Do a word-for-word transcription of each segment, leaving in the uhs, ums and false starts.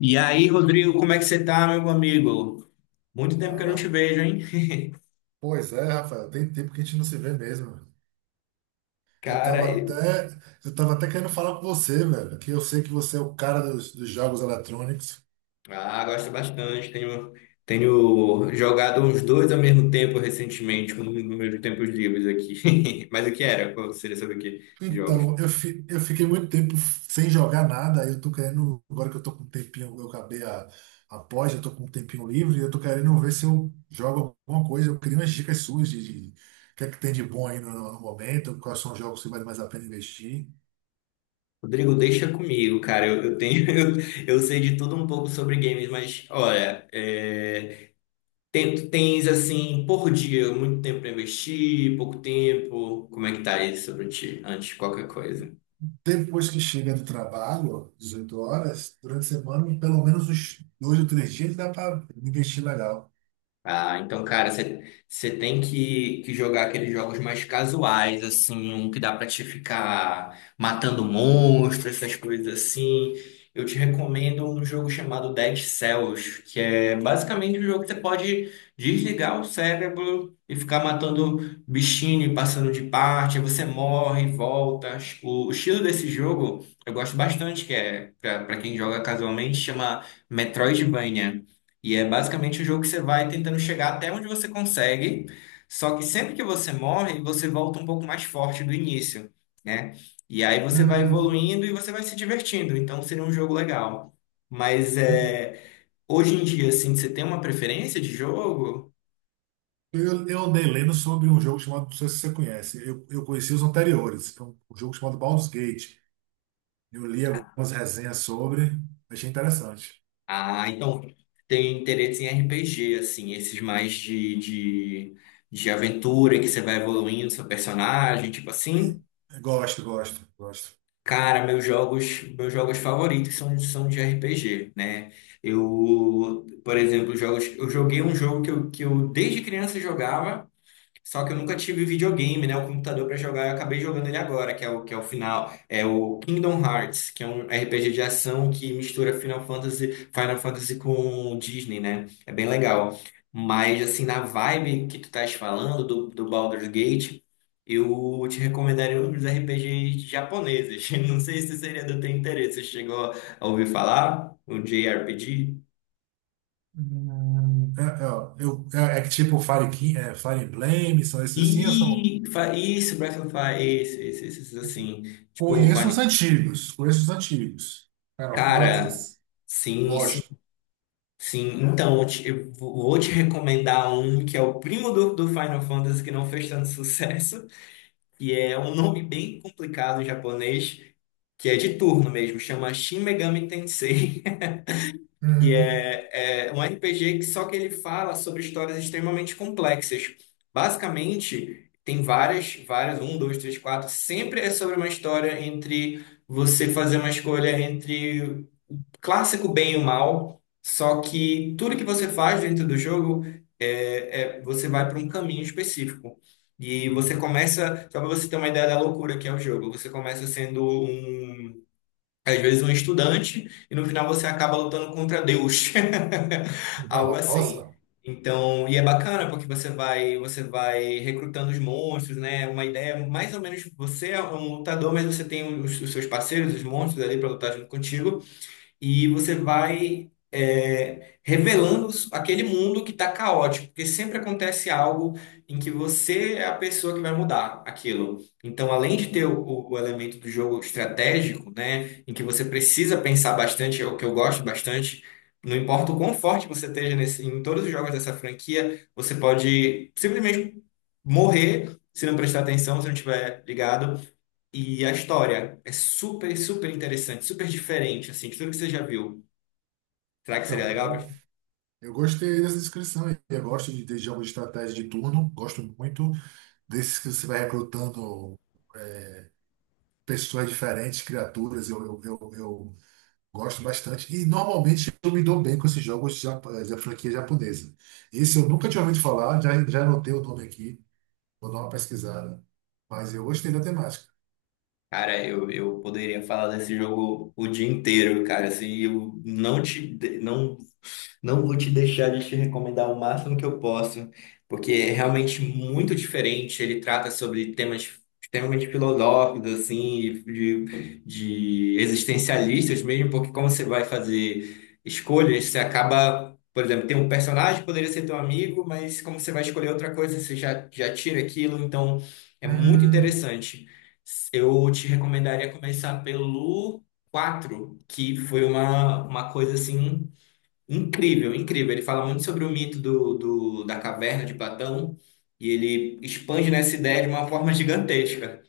E aí, Rodrigo, como é que você tá, meu amigo? Muito tempo que eu não te Fala. vejo, hein? Pois é, Rafael, tem tempo que a gente não se vê mesmo, velho. Eu Cara, tava e- até, eu tava até querendo falar com você, velho, que eu sei que você é o cara dos, dos jogos eletrônicos. ah, gosto bastante. Tenho, tenho jogado os dois ao mesmo tempo recentemente, com nos meus tempos livres aqui. Mas o que era? Qual seria sobre o que? Jogos. Então, eu, fi, eu fiquei muito tempo sem jogar nada, aí eu tô querendo, agora que eu tô com um tempinho, eu acabei a, a pós, eu tô com um tempinho livre, eu tô querendo ver se eu jogo alguma coisa, eu queria umas dicas suas de, de o que é que tem de bom aí no, no momento, quais são os jogos que vale mais a pena investir. Rodrigo, deixa comigo, cara. Eu, eu tenho, eu, eu sei de tudo um pouco sobre games, mas olha, é, tem- tu tens assim por dia muito tempo pra investir, pouco tempo. Como é que tá isso sobre ti? Antes de qualquer coisa. Depois que chega do trabalho, dezoito horas, durante a semana, pelo menos uns dois ou três dias dá para investir legal. Ah, então, cara, você tem que, que jogar aqueles jogos mais casuais, assim, um que dá pra te ficar matando monstros, essas coisas assim. Eu te recomendo um jogo chamado Dead Cells, que é basicamente um jogo que você pode desligar o cérebro e ficar matando bichinho, e passando de parte, aí você morre, volta. O, o estilo desse jogo eu gosto bastante, que é, pra, pra quem joga casualmente, chama Metroidvania. E é basicamente o jogo que você vai tentando chegar até onde você consegue, só que sempre que você morre, você volta um pouco mais forte do início, né? E aí você vai Hum, evoluindo e você vai se divertindo, então seria um jogo legal. Mas é, hoje em dia, assim, você tem uma preferência de jogo? eu, eu andei lendo sobre um jogo chamado, não sei se você conhece, eu, eu conheci os anteriores, que é um, um jogo chamado Baldur's Gate. Eu li algumas resenhas sobre, achei interessante. Ah, então tem interesse em R P G, assim, esses mais de, de, de aventura que você vai evoluindo seu personagem, tipo assim. E- Gosto, gosto, gosto. Cara, meus jogos, meus jogos favoritos são, são de R P G, né? Eu, por exemplo, jogos, eu joguei um jogo que eu, que eu desde criança jogava só que eu nunca tive videogame, né? O computador pra jogar, eu acabei jogando ele agora, que é o, que é o final. É o Kingdom Hearts, que é um R P G de ação que mistura Final Fantasy, Final Fantasy com Disney, né? É bem legal. Mas, assim, na vibe que tu estás falando do, do Baldur's Gate, eu te recomendaria um dos R P Gs japoneses. Não sei se seria do teu interesse. Você chegou a ouvir falar? O J R P G? Hum, é, é, eu, é, é que tipo Fire, Ki- é, Fire Emblem, são esses assim, eu são, E fa- isso, Breath of Fire, esse, esse, esse, assim. Tipo, o conheço os Final antigos, conheço os antigos. Final Cara, Fantasy. sim, sim, Gosto. sim. Então, eu te- eu vou te recomendar um que é o primo do, do Final Fantasy que não fez tanto sucesso, e é um nome bem complicado em japonês, que é de turno mesmo, chama Shin Megami Tensei, que Uhum. é, é um R P G que só que ele fala sobre histórias extremamente complexas. Basicamente, tem várias, várias, um, dois, três, quatro, sempre é sobre uma história entre você fazer uma escolha entre clássico bem e o mal, só que tudo que você faz dentro do jogo é, é- você vai para um caminho específico. E você Uhum. começa, só para você ter uma ideia da loucura que é o jogo, você começa sendo um, às vezes um estudante e no final você acaba lutando contra Deus. Algo assim. Nossa. Então, e é bacana porque você vai, você vai recrutando os monstros, né? Uma ideia, mais ou menos, você é um lutador, mas você tem os, os seus parceiros, os monstros ali para lutar junto contigo e você vai é, revelando aquele mundo que está caótico, porque sempre acontece algo em que você é a pessoa que vai mudar aquilo. Então, além de ter o, o elemento do jogo estratégico, né, em que você precisa pensar bastante, é o que eu gosto bastante. Não importa o quão forte você esteja nesse, em todos os jogos dessa franquia, você pode simplesmente morrer se não prestar atenção, se não estiver ligado. E a história é super, super interessante, super diferente, assim, de tudo que você já viu. Será que seria Então, legal, eu, cara? eu gostei dessa descrição aí. Eu gosto de, de jogos de estratégia de turno. Gosto muito desses que você vai recrutando pessoas diferentes, criaturas. Eu, eu, eu, eu gosto bastante. E normalmente eu me dou bem com esses jogos de, jap- da franquia japonesa. Esse eu nunca tinha ouvido falar, já, já anotei o nome aqui. Vou dar uma pesquisada. Mas eu gostei da temática. Cara, eu, eu poderia falar desse jogo o dia inteiro, cara, assim, eu não te, não Não vou te deixar de te recomendar o máximo que eu posso, porque é realmente muito diferente. Ele trata sobre temas extremamente filosóficos, assim, de, de existencialistas mesmo, porque como você vai fazer escolhas, você acaba, por exemplo, tem um personagem que poderia ser teu amigo, mas como você vai escolher outra coisa, você já, já tira aquilo, então é muito Hum. interessante. Eu te recomendaria começar pelo quatro, que foi uma, uma coisa assim incrível, incrível. Ele fala muito sobre o mito do, do- da caverna de Platão e ele expande nessa ideia de uma forma gigantesca,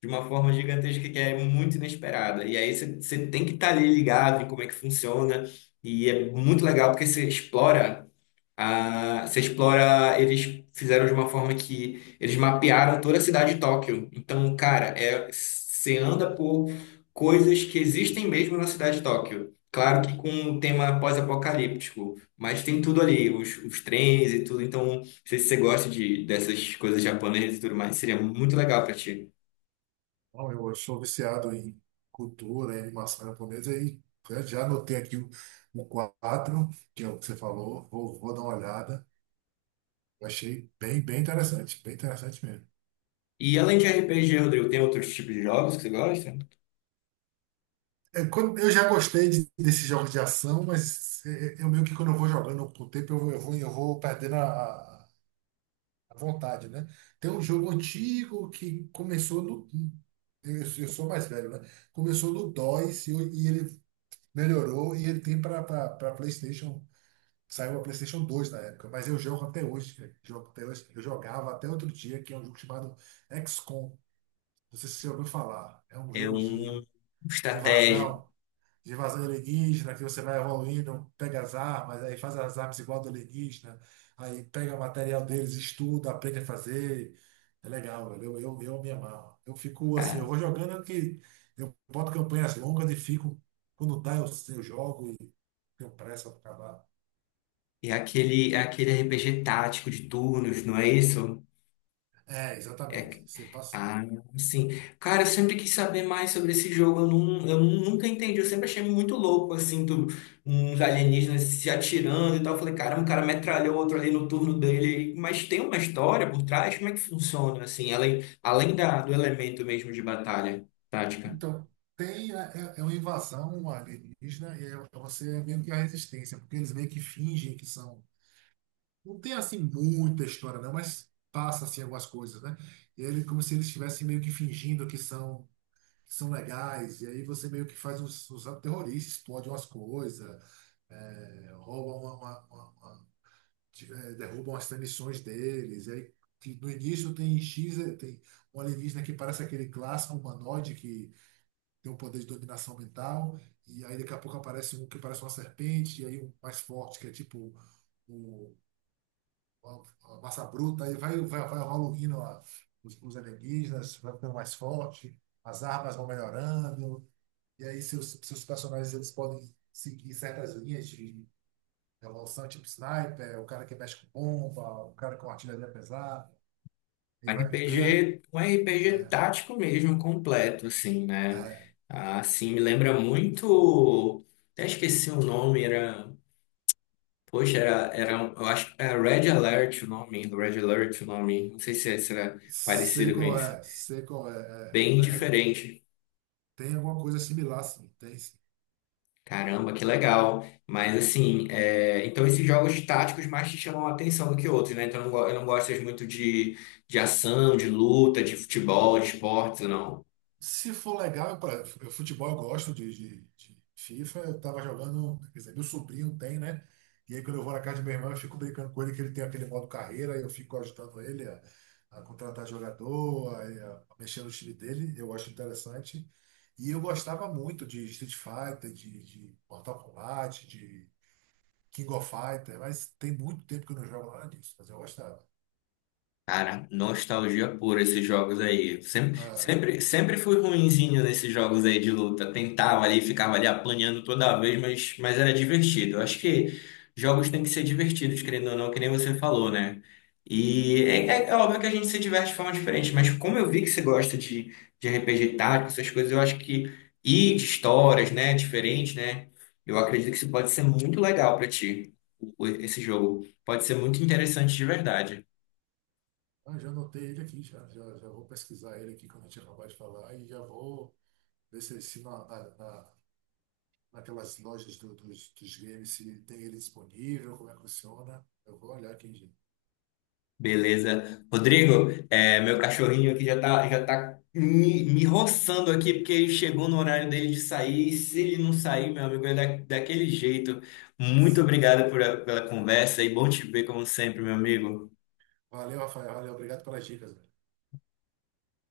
de uma forma gigantesca que é muito inesperada. E aí você você tem que estar ali ligado em como é que funciona e é muito legal porque você explora. Ah, você explora. Eles fizeram de uma forma que eles mapearam toda a cidade de Tóquio. Então, cara, é, você anda por coisas que existem mesmo na cidade de Tóquio. Claro que com um tema pós-apocalíptico, mas tem tudo ali, os, os trens e tudo. Então, não sei se você gosta de, dessas coisas japonesas e tudo mais, seria muito legal pra ti. Bom, eu sou viciado em cultura, em animação japonesa e já já anotei aqui o, o quatro, que é o que você falou, vou, vou dar uma olhada. Eu achei bem, bem interessante, bem interessante mesmo. E além de R P G, Rodrigo, tem outros tipos de jogos que você gosta? É, quando- eu já gostei de- desses jogos de ação, mas é, é, eu meio que quando eu vou jogando com o tempo, eu vou, eu vou, eu vou perdendo a, a a vontade, né? Tem um jogo antigo que começou no. Eu, eu sou mais velho, né? Começou no dois e, eu- e ele melhorou e ele tem para PlayStation. Saiu a PlayStation dois na época, mas eu jogo até hoje, cara. Jogo até hoje. Eu jogava até outro dia, que é um jogo chamado X COM. Não sei se você ouviu falar. É um É jogo de, um de estratégia. invasão, de invasão alienígena, que você vai evoluindo, pega as armas, aí faz as armas igual do alienígena, aí pega o material deles, estuda, aprende a fazer. É legal, velho. Eu, eu, eu me amarro. Eu fico assim, eu vou jogando que eu boto campanhas longas e fico. Quando dá, eu, eu jogo e tenho pressa para acabar. E é aquele, é aquele R P G tático de turnos, não é isso? É, É, exatamente, você passa. ah, sim. Cara, eu sempre quis saber mais sobre esse jogo. Eu, não, eu nunca entendi. Eu sempre achei muito louco, assim, do, uns alienígenas se atirando e tal. Eu falei, caramba, o cara metralhou outro ali no turno dele. Mas tem uma história por trás? Como é que funciona, assim? Além, além da, do elemento mesmo de batalha tática. Então, tem, né, é, é uma invasão alienígena e é, é você é meio que a resistência, porque eles meio que fingem que são. Não tem assim muita história, não, mas passa assim algumas coisas, né? E ele, como se eles estivessem meio que fingindo que são, que são legais, e aí você meio que faz uns, uns atos terroristas, explode umas coisas, é, rouba uma, uma- uma- uma- de- é, derrubam as transmissões deles, e aí. Que no início tem X, eh, tem um alienígena que parece aquele clássico humanoide que tem um poder de dominação mental, e aí daqui a pouco aparece um que parece uma serpente, e aí um mais forte, que é tipo o, a, a massa bruta, aí vai, vai, vai evoluindo a- os, os alienígenas, vai ficando mais forte, as armas vão melhorando, e aí seus, seus personagens eles podem seguir certas linhas de evolução, tipo sniper, o cara que mexe com bomba, o cara com artilharia pesada, e vai ganha. R P G, um R P G É, tático mesmo, completo, assim, né? é. Ah, assim, me lembra muito. Até esqueci o nome, era. Poxa, era, era, um- eu acho que era Red Alert o nome, Red Alert o nome, não sei se esse era Sei parecido com qual esse. é, sei qual é. Bem É. É, diferente. tem alguma coisa similar, sim. Tem, sim. Caramba, que legal. Mas assim, é, então esses jogos táticos mais te chamam a atenção do que outros, né? Então eu não, go- eu não gosto muito de, de ação, de luta, de futebol, de esportes, não. Se for legal, eu, pra- eu- futebol eu gosto de, de- de FIFA. Eu tava jogando, quer dizer, meu sobrinho tem, né? E aí quando eu vou na casa de meu irmão, eu fico brincando com ele que ele tem aquele modo carreira, e eu fico ajudando ele a, a contratar jogador, a, a mexer no time dele. Eu acho interessante. E eu gostava muito de Street Fighter, de, de Mortal Kombat, de King of Fighter, mas tem muito tempo que eu não jogo nada disso, mas eu gostava. Cara, nostalgia pura esses jogos aí. Sempre, Ah. Sempre, sempre fui ruinzinho nesses jogos aí de luta. Tentava ali, ficava ali apanhando toda vez, mas, mas era divertido. Eu acho que jogos têm que ser divertidos, querendo ou não, que nem você falou, né? E é, é- é óbvio que a gente se diverte de forma diferente, mas como eu vi que você gosta de, de R P G tático, essas coisas, eu acho que e de histórias, né, diferente, né? Eu acredito que isso pode ser muito legal pra ti, o- esse jogo. Pode ser muito interessante de verdade. Ah, já anotei ele aqui, já, já, já vou pesquisar ele aqui quando a gente acabar de falar e já vou ver se, se na, na, na- naquelas lojas do- dos, dos games se tem ele disponível, como é que funciona. Eu vou olhar aqui, gente. Beleza. Rodrigo, é, meu cachorrinho aqui já tá, já tá me, me roçando aqui, porque ele chegou no horário dele de sair. E se ele não sair, meu amigo, é da, daquele jeito. Muito obrigado por a- pela conversa e bom te ver, como sempre, meu amigo. Valeu, Rafael. Valeu, obrigado pelas dicas.